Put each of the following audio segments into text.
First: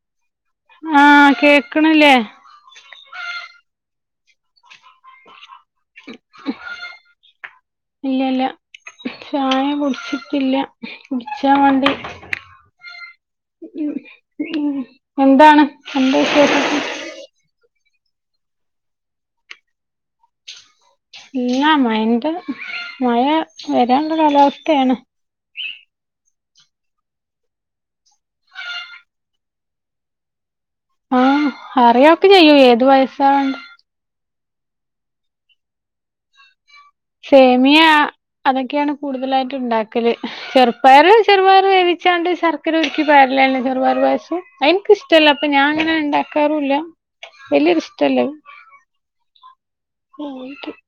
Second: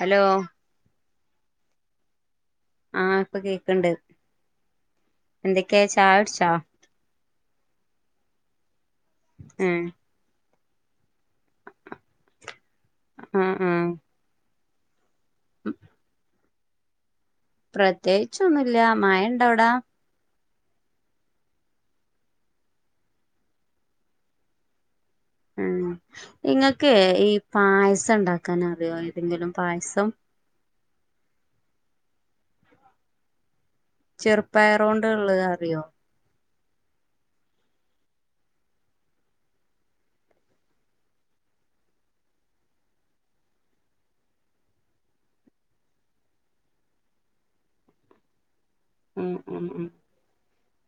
Hello ആഹ് കേക്ക്ണ്ല്ലേ ആഹ് ഇപ്പൊ കേക്ക്ണ്ട് എന്തൊക്കെ ചായുട്‌ച്ചോ ഇല്ലല്ല ചായ ഏഹ് കുടിച്ചിട്ടില്ല കുട്ച്ചാൻ വേണ്ടി ആഹ് ആഹ് ഉം എന്താണ് അന്റെ വിശേഷം പ്രത്യേകിച്ചൊന്നുല്ല മായണ്ട അവ്ടാ ഇല്ല മയന്റെ മഴ വരാന്ള്ള വരന് ള്ളവസ്ഥയാണ് ഉം ങ്ങക്കെ ഈ പായസം ണ്ടാക്കാനറിയോ ഏതെങ്കിലും പായസം ആഹ് അറിയോക്കെ ചെയും ഏത് വയസണ്ട് ചെറുപ്പായറൊണ്ട് ഉള്ളത് അറിയോ സേമിയ അതൊക്കെയാണ് കൂടുതലായിട്ട് ഉണ്ടാക്കല് ചെറുപ്പയർ ചെറുപയർ വേവിച്ചാണ്ട് ശർക്കര ഉരുക്കി പയറില്ല ചെറുപയർ പായസം എനിക്കിഷ്ടല്ല അപ്പൊ ഞാൻ അങ്ങനെ ഉണ്ടാക്കാറുമില്ല വല്യൊരു ഇഷ്ടല്ലത് ഉം ഉം ഉം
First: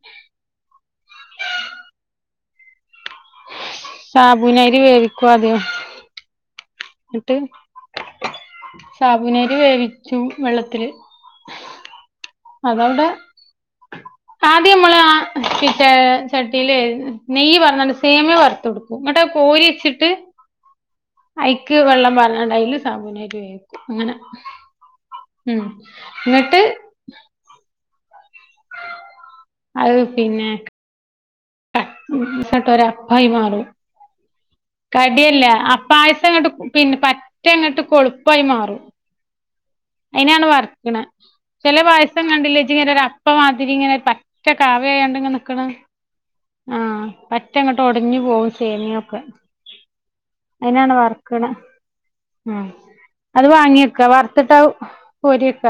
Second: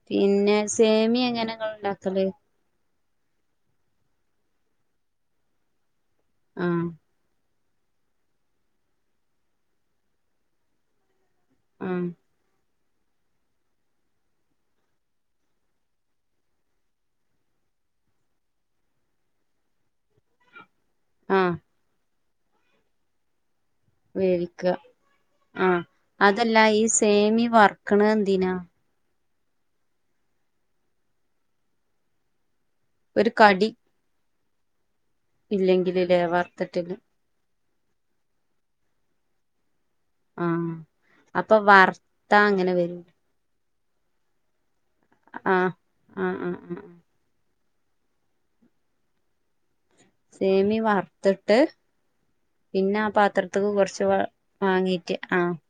പിന്നെ സേമിയ എങ്ങനെയാ നിങ്ങൾ ഇണ്ടാക്കല് സാബുനരി വേവിക്കും അദ്യം ആഹ് എന്നിട്ട് സാബുനരി വേവിച്ചും വെള്ളത്തില് ഉം അതവിടെ ആദ്യം നമ്മൾ ആ ച ചട്ടിയില് നെയ്യ് വറന്നണ്ട് സേമിയ വറുത്ത് കൊടുക്കും ഇങ്ങോട്ട് കോരി വച്ചിട്ട് ആഹ് ഐക്ക് വെള്ളം പറഞ്ഞണ്ടതില് അയിൽ സാമൂനായിട്ട് വേവും വേവിക്ക ആഹ് ഇങ്ങട്ട് അതല്ല ഈ സെമിയ വർക്കണ് എന്തിനാ അത് പിന്നെ സട്ട ഒരു അപ്പായി മാറും കടിയല്ല ഇല്ലെങ്കില് ല്ലേ ആപായസം അങ്ങോട്ട് വറ്ത്തിട്ടില്ല പിന്നെ പറ്റ അങ്ങോട്ട് കൊളുപ്പമായി മാറും അയിനാണ് ആഹ് വർക്കണ അപ്പൊ ചില പായസം വറുത്താ കണ്ടില്ലേച്ചി അങ്ങനെ ഇങ്ങന വരും ഒര അപ്പമാതിരി ഇങ്ങനെ പറ്റ കാവിയണ്ട് ഇങ്ങനെ നിക്കണ് ആഹ് ആഹ് ആഹ് അഹ് മറ്റങ്ങോട്ട് ഒടഞ്ഞു പോവും സേമിയൊക്കെ സേമി അതിനാണ് വർക്കണെ വറുത്തിട്ട് അഹ് പിന്നെ ആ അത് പാത്രത്ത്ക്ക് കുറച്ച് വാങ്ങിവെക്ക വ വാങ്ങീട്ട് വറത്തിട്ടാകോരി ആഹ് വെക്ക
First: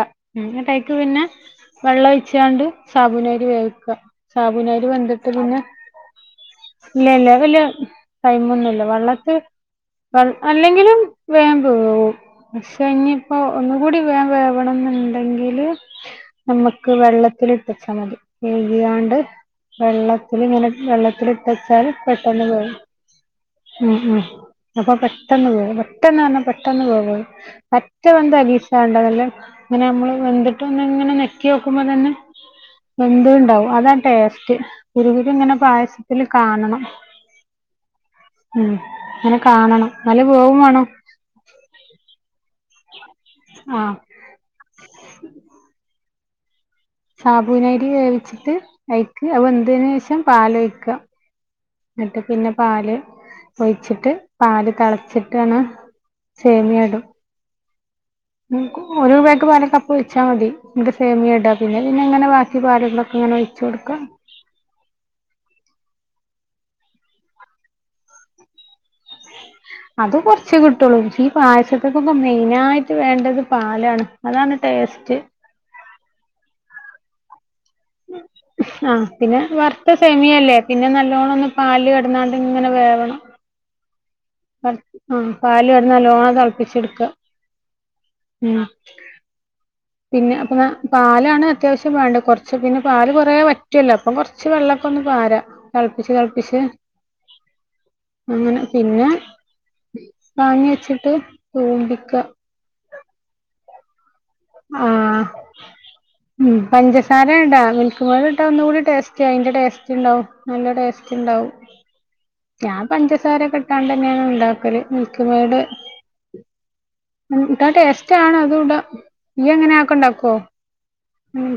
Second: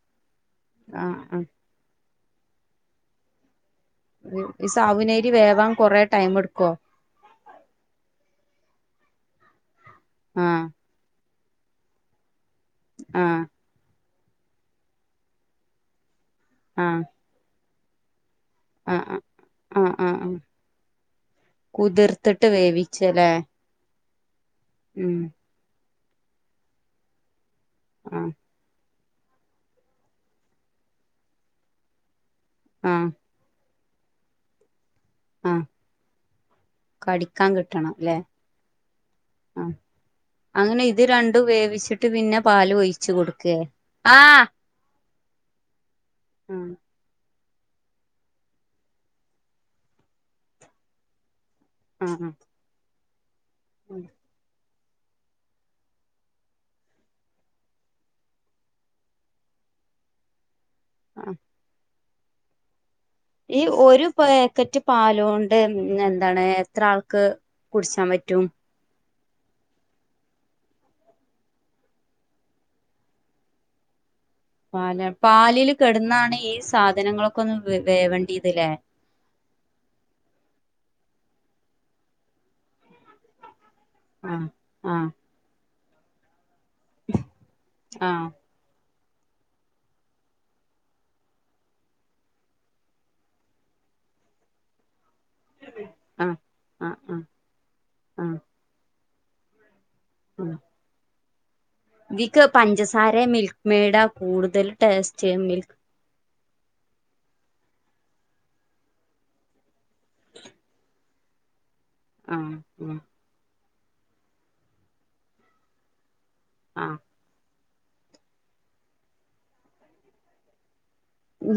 അതിട്ടേക് ആഹ് പിന്നെ ആഹ് വെള്ളം ഒഴിച്ചാണ്ട് സാബുനരി വേവിക്ക ഈ സാബൂനരി സാവുനരി വേവാൻ കൊറെ ടൈം എടുക്കുവോ ഇല്ലല്ല വലിയ ടൈമൊന്നുമില്ല വെള്ളത്തി വ ആഹ് അല്ലെങ്കിലും വേവുമ്പോ പക്ഷെ ഇനിയിപ്പ ആഹ് ഒന്നുകൂടി വ വേവണം എന്നുണ്ടെങ്കില് നമ്മുക്ക് ആഹ് വെള്ളത്തി ഇട്ടച്ചാൽ മതി ആഹ് എലിയാണ്ട് ആഹ് ആഹ് ആഹ് ആഹ് വെള്ളത്തില് ഇങ്ങനെ വെള്ളത്തിട്ടച്ചാല് പെട്ടെന്ന് കുതിർത്തിട്ട് വേവും. വേവിച്ചല്ലേ ഉം ഉം അപ്പൊ ഉം പെട്ടെന്ന് വേവും പെട്ടെന്ന് വന്നാ പെട്ടെന്ന് വേവും മറ്റ ആഹ് വന്ത അരീക്ഷണ്ടതല്ലേ ഇങ്ങനെ നമ്മള് വെന്തിട്ട് ഒന്ന് ഇങ്ങനെ നെക്കി നോക്കുമ്പോ തന്നെ ആഹ് വെന്ത് ഉണ്ടാവും അതാ ടേസ്റ്റ് കുരുകുരു ഇങ്ങനെ ആഹ് പായസത്തില് കാണണം കടിക്കാൻ കിട്ടണം അല്ലെ ഉം അങ്ങനെ ആഹ് കാണണം നല്ല വേവും അങ്ങനെ വേണം ഇത് രണ്ടും വേവിച്ചിട്ട് ഇട്ട് പിന്നെ പാല് ഒഴിച്ചു കൊടുക്കെ ആഹ് ഉം സാബൂനരി വേവിച്ചിട്ട് അയിക്ക് അത് വെന്തിന് ശേഷം പാല് ഒഴക്യാ എന്നിട്ട് ആഹ് പിന്നെ പാല് ഒഴിച്ചിട്ട് പാല് തിളച്ചിട്ടാണ് സേമിയ ഇടും ഒരു പാക്ക് പാല് കപ്പ് ഒഴിച്ചാൽ മതി പിന്നെ ആഹ് സേമിയ ഇട പിന്നെ പിന്നെ അങ്ങനെ ബാക്കി പാലുള്ളത് ഈ ഒരു പാക്കറ്റ് പാല് കൊണ്ട് എന്താണ് എത്ര ആൾക്ക് കുടിച്ചാൻ പറ്റും അത് കുറചെ കിട്ടുള്ളൂ പക്ഷേ ഈ പായസത്തക്കൊക്കെ മെയിനായിട്ട് വേണ്ടത് പാലാണ്. അതാണ് പാല ടേസ്റ്റ് പാലില് കെടന്നാണ് ഈ സാധനങ്ങളൊക്കെ ഒന്ന് വേവണ്ടിതല്ലേ ആഹ് പിന്നെ വറുത്ത സെമിയല്ലേ പിന്നെ നല്ലോണ്ണം ഒന്ന് പാല് കിടുന്നാണ്ട് ഇങ്ങനെ വേവണം ആഹ് പാല് ല് കടന്ന് നല്ലോണം തിളപ്പിച്ച് എടുക്ക ആഹ് ഉം പിന്നെ അപ്പം പാലാണ് അത്യാവശ്യം വേണ്ടത് കുറച്ച് പിന്നെ പാല് കുറയാ വറ്റുവല്ലോ അപ്പം കുറച്ച് വെള്ളവൊക്കെ ഒന്ന് പാരാ. തിളപ്പിച്ച്‌ ആഹ് തിളപ്പിച്ച്‌ ആഹ് ആഹ് ആഹ് അങ്ങനെ പിന്നെ ആഹ് വാങ്ങി വെച്ചിട്ട് തൂമ്പിക്ക പഞ്ചസാരേ മിൽക്ക് മെയിഡാ കൂടുതൽ ആഹ് ടേസ്റ്റ് മിൽ ഉം പഞ്ചസാര ഇട മിൽക്ക് മേയിഡ് ഇട്ടാ ഒന്നുകൂടി ടേസ്റ്റ് അതിന്റെ ടേസ്റ്റ് ഉണ്ടാവും നല്ല ടേസ്റ്റ്ണ്ടാവും ആഹ് ഞാൻ ആഹ് പഞ്ചസാര ഒക്കെ ഇട്ടാണ്ട് തന്നെയാണ് ഉണ്ടാക്കല് മിൽക്ക് മെയിഡ് ആഹ് ഇട്ടാ ടേസ്റ്റാണ് അതൂടാം നീയ് അങ്ങനെയാക്കണ്ടോ ഇപ്പം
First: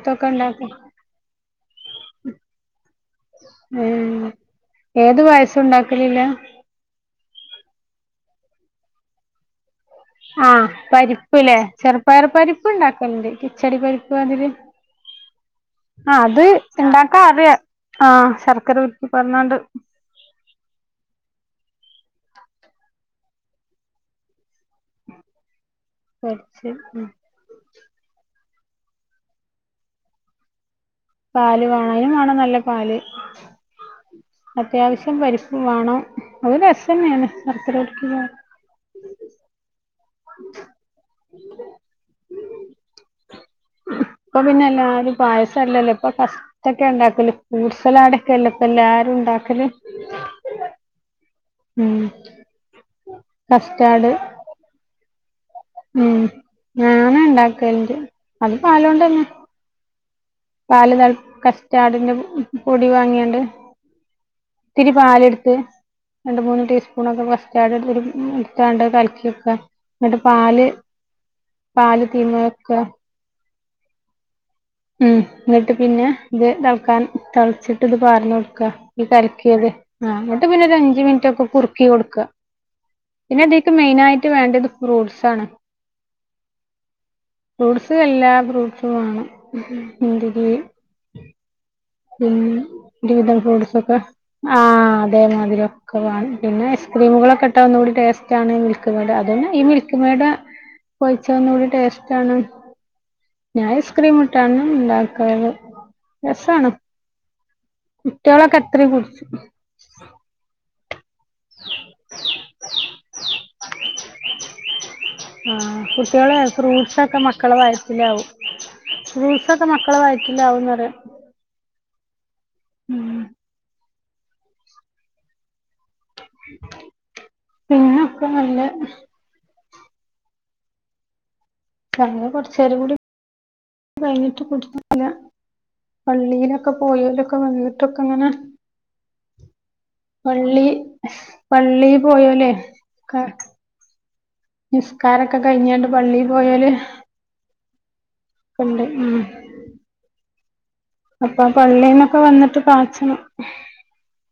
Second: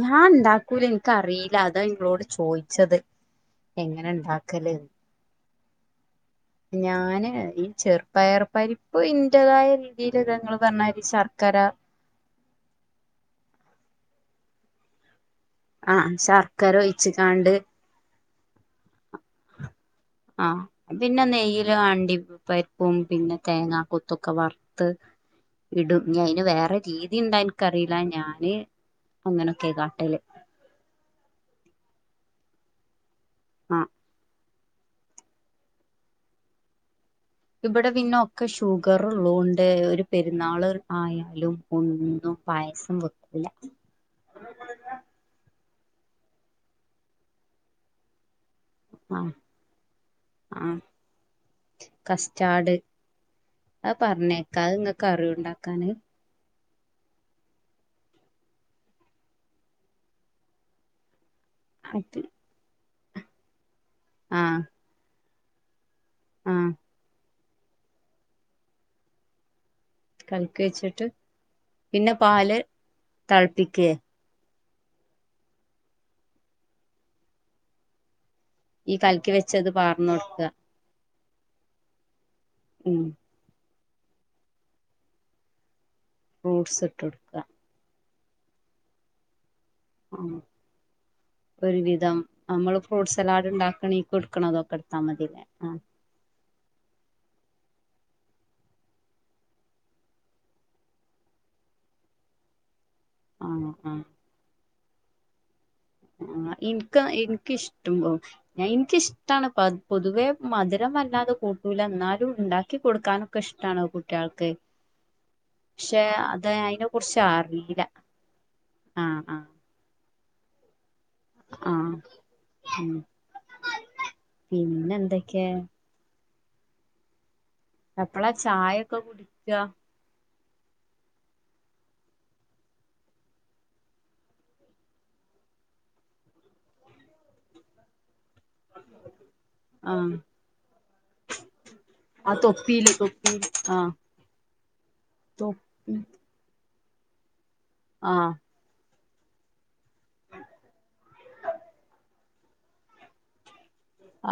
ഞാൻ ഉണ്ടാക്കൂല എനിക്കറിയില്ല അതാ നിങ്ങളോട് ചോയിച്ചത് എങ്ങനെ ഏഹ് ഇണ്ടാക്കല്ന്ന് ഏത് പായസവും ഉണ്ടാക്കലില്ല ഞാന് ഈ ചെറുപ്പയർപ്പരിപ്പ് ഇന്റതായ രീതി ആഹ് പരിപ്പല്ലേ ചെറു പയർപ്പരിപ്പ് ഉണ്ടാക്കലണ്ട് കിച്ചടി പരിപ്പ് അതില് ആഹ് അത് ശർക്കര ഇണ്ടാക്കാൻ ഒഴിച്ച്ക്കാണ്ട് അറിയാം ആഹ് ശർക്കര ഉരുക്കി പാർന്നാണ്ട് ആഹ് പിന്നെ നെയ്യില് അണ്ടിപ്പരിപ്പും പിന്നെ തേങ്ങാ കുത്തൊക്കെ വർ ത്ത് ഇടും ഇനി അതിന് പൊരിച്ച് വേറെ ഉം രീതി ഉണ്ടാ ഇൻകറിയില്ല ഞാന് അങ്ങനൊക്കെ കാട്ടല് പാല് വേണം അതിനും വേണം നല്ല പാല് ആഹ് അത്യാവശ്യം പരിപ്പും വേണം അത് രസം തന്നെയാണ് ഇവിടെ പിന്നെ ഒക്കെ ഷുഗർ ഉള്ളതൊണ്ട് ഒരു പെരുന്നാള് ആയാലും ഒന്നും പായസം വെക്കൂല്ല പായസം അല്ലല്ലോ ഇപ്പൊ ഫസ്റ്റൊക്കെ ഉണ്ടാക്കല് ഫ്രൂട്ട്സ്സലാഡ് ക്കല്ലേ ഇപ്പോ എല്ലാരും ആഹ് ഉണ്ടാക്കല് ഉം കസ്റ്റാഡ് അത് കസ്റ്റാർഡ് പറഞ്ഞേക്കാ അത് നിങ്ങക്ക് അറിയോ ഉണ്ടാക്കാന് ഉം ഞാന് ഇണ്ടാക്കലുണ്ട് അത് പാല് കൊണ്ട് തന്നെ പാല് തള കസ്റ്റാഡിന്റെ അത് പൊടി വാങ്ങിയാണ്ട് ആഹ് ഇത്തിരി പാലെടുത്ത് രണ്ട് മൂന്ന് ആഹ് ടീസ്പൂൺ ഒക്കെ കസ്റ്റാഡ് എടത്ത് എടുത്താണ്ട് കൽക്കിവെക്കാ എന്നിട്ട് കലക്കി പാല് വെച്ചിട്ട് പാല് തീയ്മെ വെക്ക തളപ്പിക്കേ ഉം എന്നിട്ട് പിന്നെ ഇത് തിളക്കാൻ തിളച്ചിട്ട് ഇത് പാലിനോ ഈ കലക്കി കലക്കിയത് വെച്ചത് ആഹ് അങ്ങോട്ട് പാർന്നൊടുക്ക പിന്നെ ഒരു അഞ്ച മിനിറ്റൊക്കെ കുറുക്കി കൊടുക്ക ഉം പിന്നെ ഇതിക്ക് മെയിനായിട്ട് വേണ്ടത് ഫ്രൂട്ട്സ് ആണ് ഫ്രൂട്ട്സ് ഇട്ട് കൊടുക്കുക ഫ്രൂട്ട്സും എല്ലാ ഫ്രൂട്ട്സും വേണം ആഹ് മുന്തിരി ഒരു പീസ് തം പിന്നെ നമ്മള് ഫ്രൂട്ട് ഒരുവിധം സെലാഡ് ഫ്രൂട്ട്സ് ഒക്കെ ഉണ്ടാക്കണീ ക്ക്ടുക്കണ ആ അതൊക്കെടുത്താൽ മതില്ലേ അതേമാതിരി ഒക്കെ പിന്നെ ഐസ്ക്രീമുകളൊക്കെ ഇട്ടാ ഒന്നുകൂടി ടേസ്റ്റാണ് മിൽക്ക് മെയിഡ് അത് തന്നെ ഈ മിൽക്ക് മെയിഡ് ഒഴിച്ചാ ഒന്നു കൂടി ടേസ്റ്റ ആണ് ഞാൻ ആഹ് ആഹ് ഐസ്ക്രീം ഇട്ടാണ് ഉണ്ടാക്കാറ് ആഹ് രസാണ് എനിക്ക് എനിക്കിഷ്ടമാ കുട്ടികളൊക്കെ ഞാൻ എത്രയും കുടിച്ചും എനിക്കിഷ്ടാണ് പ പൊതുവെ മധുരം വല്ലാതെ കൂട്ടൂല എന്നാലും ഉണ്ടാക്കി കൊടുക്കാനൊക്കെ ഇഷ്ടണ് കുട്ടികൾക്ക് ആ പക്ഷെ കുട്ടികളെ അത് അതിനെ ഫ്രൂട്ട്സ് കുറിച്ച് ഒക്കെ മക്കളെ അറിയില്ല ആഹ് ആഹ് ഒക്കമക്കളെ വയിറ്റില്ലാവുന്നറിയാം ആഹ് ഉം പിന്നെ എന്തൊക്കെ പിന്നെ ഒക്കം നല്ലേ ജ ചായ കുറച്ചേരം കൂടി കഴിഞ്ഞിട്ട് കൊടുത്ത [unintelligible] പള്ളിയിലൊക്കെ പോയ വരൊക്കെ വന്നിട്ടൊക്കങ്ങനെ [unintelligible] ആഹ് പള്ളി ആഹ് പോയോലേ തൊപ്പില് തൊപ്പില് ആഹ് നിസ്കാരക്കെ കഴിഞ്ഞാണ്ട് തൊപ്പി പള്ളിൽ പോയോല് ആഹ് ണ്ട് അപ്പ പള്ളിന്നൊ ഒക്കെ വന്നിട്ട് പാച്ചണം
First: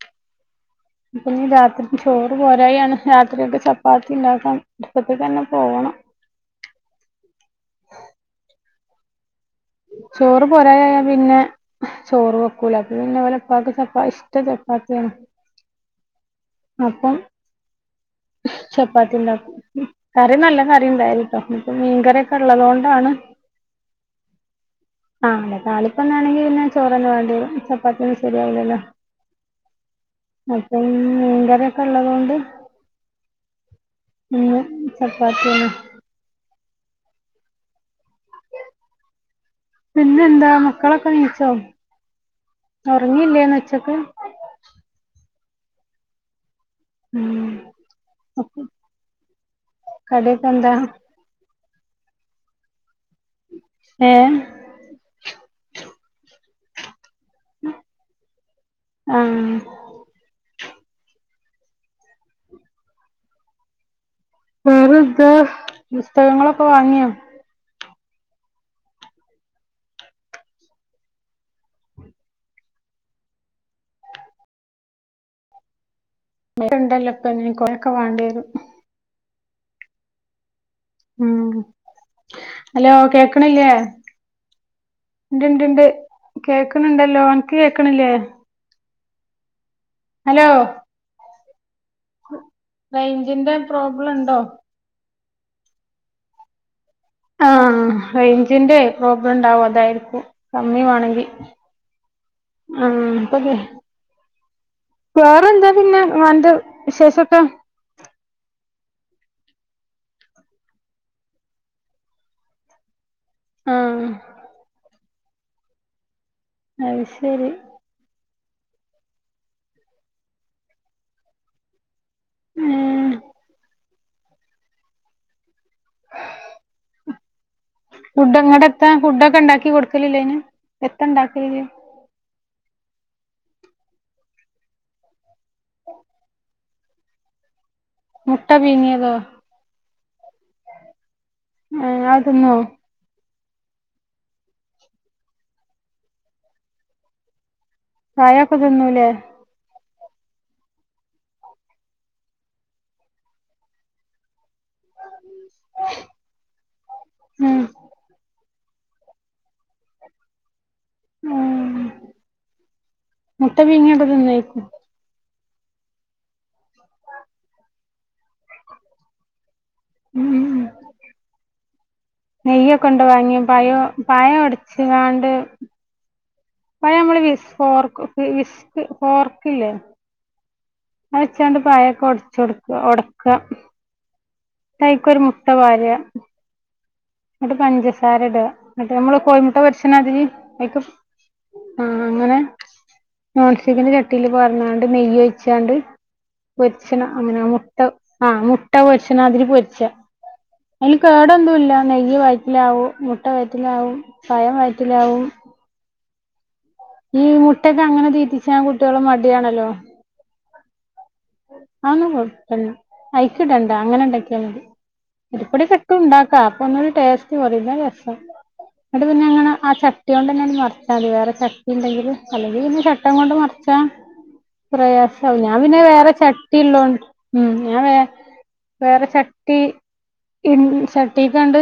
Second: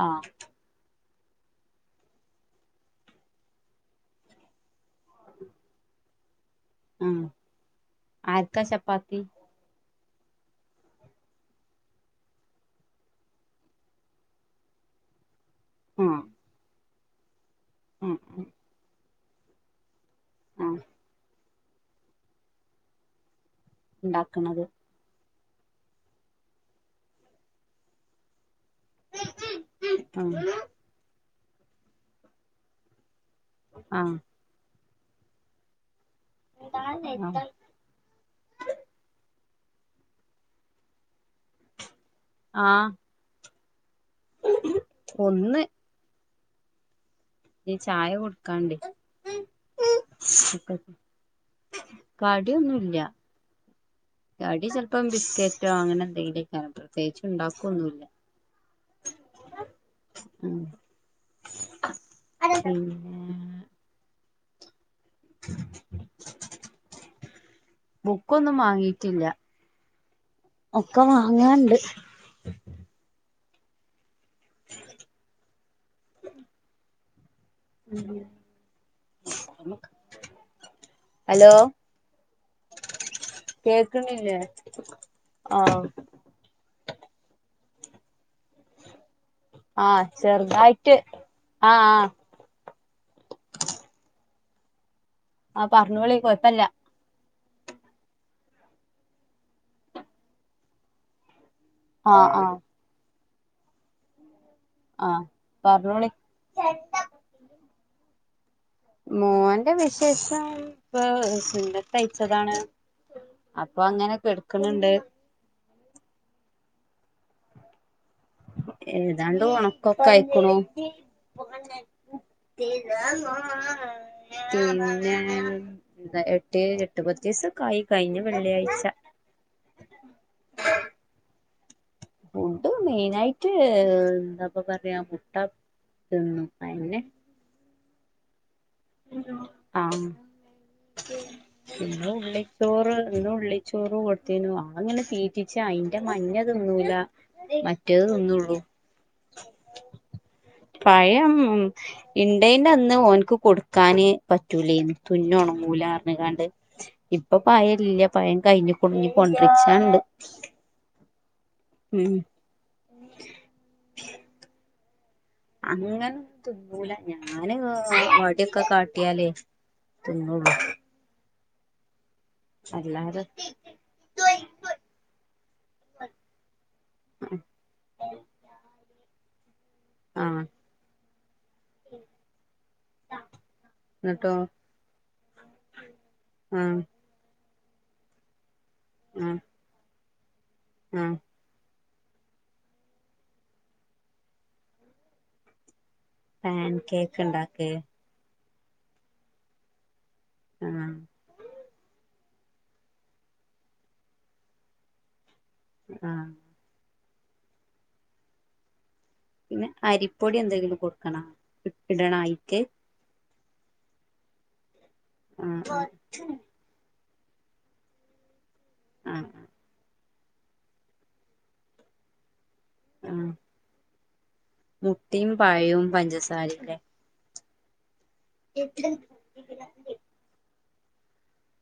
ആഹ് ഇപ്പന്നീ രാത്രി ചോറ് പോരായാണ് രാത്രിക്കെ ചപ്പാത്തി ഉണ്ടാക്കൻ അടുപ്പത്തേക്ക് തന്നെ പോകണം ഉം ആര്ക്കാ ചപ്പാത്തി ചോറ് പോരായ പിന്നെ ചോറ് വെക്കൂല അപ പിന്നെ ഓലപ്പാക്ക് ചപ്പ ഇഷ്ട്ടം ചപ്പാത്തി ആണ് ആഹ് അപ്പം ഉ ഉ [inaudible] ചപ്പാത്തി ഉണ്ടാകും കറി നല്ല ആഹ് കറി ഉണ്ടായാല് ട്ടോ ഇപ്പ മീൻകറിയൊക്കെ ഉള്ളത് കൊണ്ടാണ് ഉണ്ടാക്കണത് ആ അല്ലെ തളിപ്പൊന്നാണെങ്കി പിന്നെ ചോറന്നെ വാണ്ടി വരും ചപ്പാത്തി ഒന്നും ശരിയാവൂല്ലല്ലോ ആഹ് അപ്പം മീൻകറിക്കെ ഉള്ളതുകൊണ്ട് ആഹ് ഇന്ന് ചപ്പാത്തി ആണ് ന്താ [unintelligible] പിന്നെന്താ മക്കളൊക്കെ നീച്ചോ ആഹ് ഉറങ്ങിയില്ലേ ഉച്ചയ്ക്ക് ഒന്ന് ഉം ചായ കൊടുക്കാണ്ട് കടിയൊക്കെ എന്താ കടിന്നുംല്ല ഏഹ് കടി ചിലപ്പം ബിസ്ക്കറ്റോ അങ്ങനെ എന്തെങ്കിലുമൊക്കെ പ്രത്യേകിച്ച് ഉണ്ടാക്കൊന്നുല്ല ആഹ് ഉ പിന്നെ വെറാന്താ പുസ്തകങ്ങളൊക്കെ വാങ്ങിയോ ബുക്കൊന്നും വാങ്ങിട്ടില്ല ഒക്കെ വാങ്ങാണ്ട് [inaudible] ഒക്കെ ഉണ്ടല്ലപോ കൊറെയൊക്കെ വാണ്ടി വരും ഉം ഹലോ ഹലോ കേക്കണില്ലേ കേക്കണില്ലേ ഇണ്ട് ഇണ്ട് ഇണ്ട് ആഹ് കേക്കണണ്ടല്ലോ അനക്ക് കേൾക്കണില്ലേ ആഹ് ഹലോ ചെറുതായിട്ട് ആഹ് ആഹ് റൈഞ്ചിന്റെ പ്രോബ്ലം ണ്ടോ ആഹ് പറഞ്ഞോളി കൊഴപ്പല്ല ആഹ് റേഞ്ചിന്റെ പ്രോബ്ലം ഉണ്ടാവും അതായിരിക്കും കമ്മി വേണെങ്കിൽ ആഹ് ആഹ് ആഹ് അപ്പൊക്കെ ആഹ് വേറെ എന്താ പിന്നെ പറഞ്ഞോളി അന്റെ വിശേഷമൊക്കെ മോൻ്റെ വിശേഷം ഇപ്പൊ സുന്നത്തയ്ച്ചതാണ് അപ്പൊ ആഹ് അങ്ങനെ കടുക്കണണ്ട് അത് ശരി ഏതാണ്ട് ഉണക്കൊക്കെ ആയിക്കണു ഏഹ് [unintelligible] പിന്നെ എട്ട് എട്ട് പത്ത് ദിവസക്കായി കഴിഞ്ഞ വെള്ളിയഴ്ച ഫുഡ്‌ക്കെ ഉണ്ടാക്കി കൊടു ലില്ലേന് എത്ത ഉണ്ടാക്കലിജ് ഫുഡ് മെയ്നായിട്ട് എന്താപ്പ പറയാ മുട്ട തിന്നും. അതന്നെ. മുട്ട പീങ്യേതോ? ആഹ്. ആഹ് പിന്നെ അത് ഉള്ളി തിന്നോ ചോറ്. ഇന്ന് ഉള്ളി. ചോറ് കൊടുത്തീനു. അതങ്ങനെ തീറ്റിച്ച അയിന്റെ മഞ്ഞതിന്നൂല. മറ്റേത് തിന്നൊള്ളൂ. കായൊക്കെ തിന്നൂലേ പഴം ഇണ്ടേന്റെന്ന് ഓൻക്ക് കൊട്ക്കാന്. പറ്റൂലയ്നി. തുന്ന് ഒണ്ങ്ങൂലാറ്ഞ്ഞകാണ്ട് ഇപ്പൊ ഉം പയല്ല. പഴ- കഴിഞ്ഞുക്ണ്. ന്ന് കൊണ്ട്‌രിച്ചാണ്ട്‌. ഉം. ഉം. മുട്ട പീങ്ങീത് തിന്നേക്കും? അങ്ങനെ തിന്നൂല. ഞാന് വടിയൊക്കെ കാട്ടിയാലേ? ഉം തിന്നുള്ളൂ. നെയ്യക്കെണ്ടോ അല്ലാതെ വാങ്ങിയത്? പഴം പഴം ഒടച്ച്ങ്ങാണ്ട്. പഴം നമ്മള് വി ഫോർക്ക് വിസ്ക് ഫോർക്ക് ഇല്ലേ? ആഹ് അയിലെച്ചാണ്ട് പഴൊക്കെ ഒടച്ചട്ക്കാ. ഒടക്ക. ന്നട്ടോ? ന്നട്ടയ്ക്കൊരു മുട്ട പാരാ. ആഹ് എന്നിട്ട് പഞ്ചസാര ഇട. എന്നിട്ട് നമ്മള് ആഹ് കോഴിമുട്ട പൊര്ച്ച്ണാതിരി അയ്ക്ക്. ആഹ് ആഹ്, അങ്ങനെ. നോൺസ്റ്റിക്കിന്റെ ചട്ടീൽ പാർന്നാണ്ട്, നെയ്യ് ഒഴിച്ചാണ്ട്, പാൻ പൊര്ച്ചണ കേക്ക് അങ്ങനെ ഇണ്ടാക്കേ മുട്ട. ആഹ്. മുട്ട പൊരിച്ച്ണാതിരി പൊരിച്ച. ആഹ് അയിൽ കേടൊന്നുല്ല. നെയ്യ് വയറ്റലാവും, മുട്ട വയറ്റലാവും പയം വയറ്റലാവും. ആഹ്. ഈ മുട്ടൊക്കെ അങ്ങനെ തീറ്റിച്ചാൻ കുട്ടികൾ മടി. പിന്നെ അരിപ്പൊടി എന്തെങ്കിലും കൊട്ക്കണാ? അതൊന്നും കൊട്ക്കണ്ട. അയിക്ക്‌ടണ്ടാ, അങ്ങനെ ഇണ്ടാക്കിയാ മതി. ആഹ് അരിപ്പൊടിക്കെ ആഹ് ഇട്ടുംണ്ടാക്കാ. അപ്പൊന്നൂടി ടേസ്റ്റ് കൊറിം. ഇതാ രസം. എന്നിട്ട് പിന്നെ ആഹ് അങ്ങനെ. ആ ചട്ടിണ്ട്ങ്ങനെ മറിച്ചാതി വേറെ ചട്ടിണ്ടെങ്കില്. അല്ലെങ്കിൽ പിന്നെ ചട്ടകം ആഹ് കൊണ്ട് മർച്ചാ മുട്ടിം പ്രയാസാവും. ഞാൻ പിന്നെ പഴവും വേറെ- ചട്ടി പഞ്ചസാരിം ല്ലേ ഉം. ഉള്ളോണ്ട് ഞാൻ വേ വേറെ ചട്ടി ചട്ടിക്കണ്ട്.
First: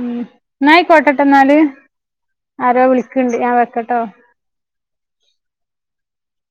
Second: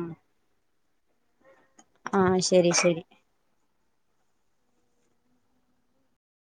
ഉം. ന്നായിക്കോട്ടട്ടന്നാല്. ആഹ് ശരി ആരോ ശരി വിളിക്കണ്ട്, ഞാൻ വെക്കട്ടോ?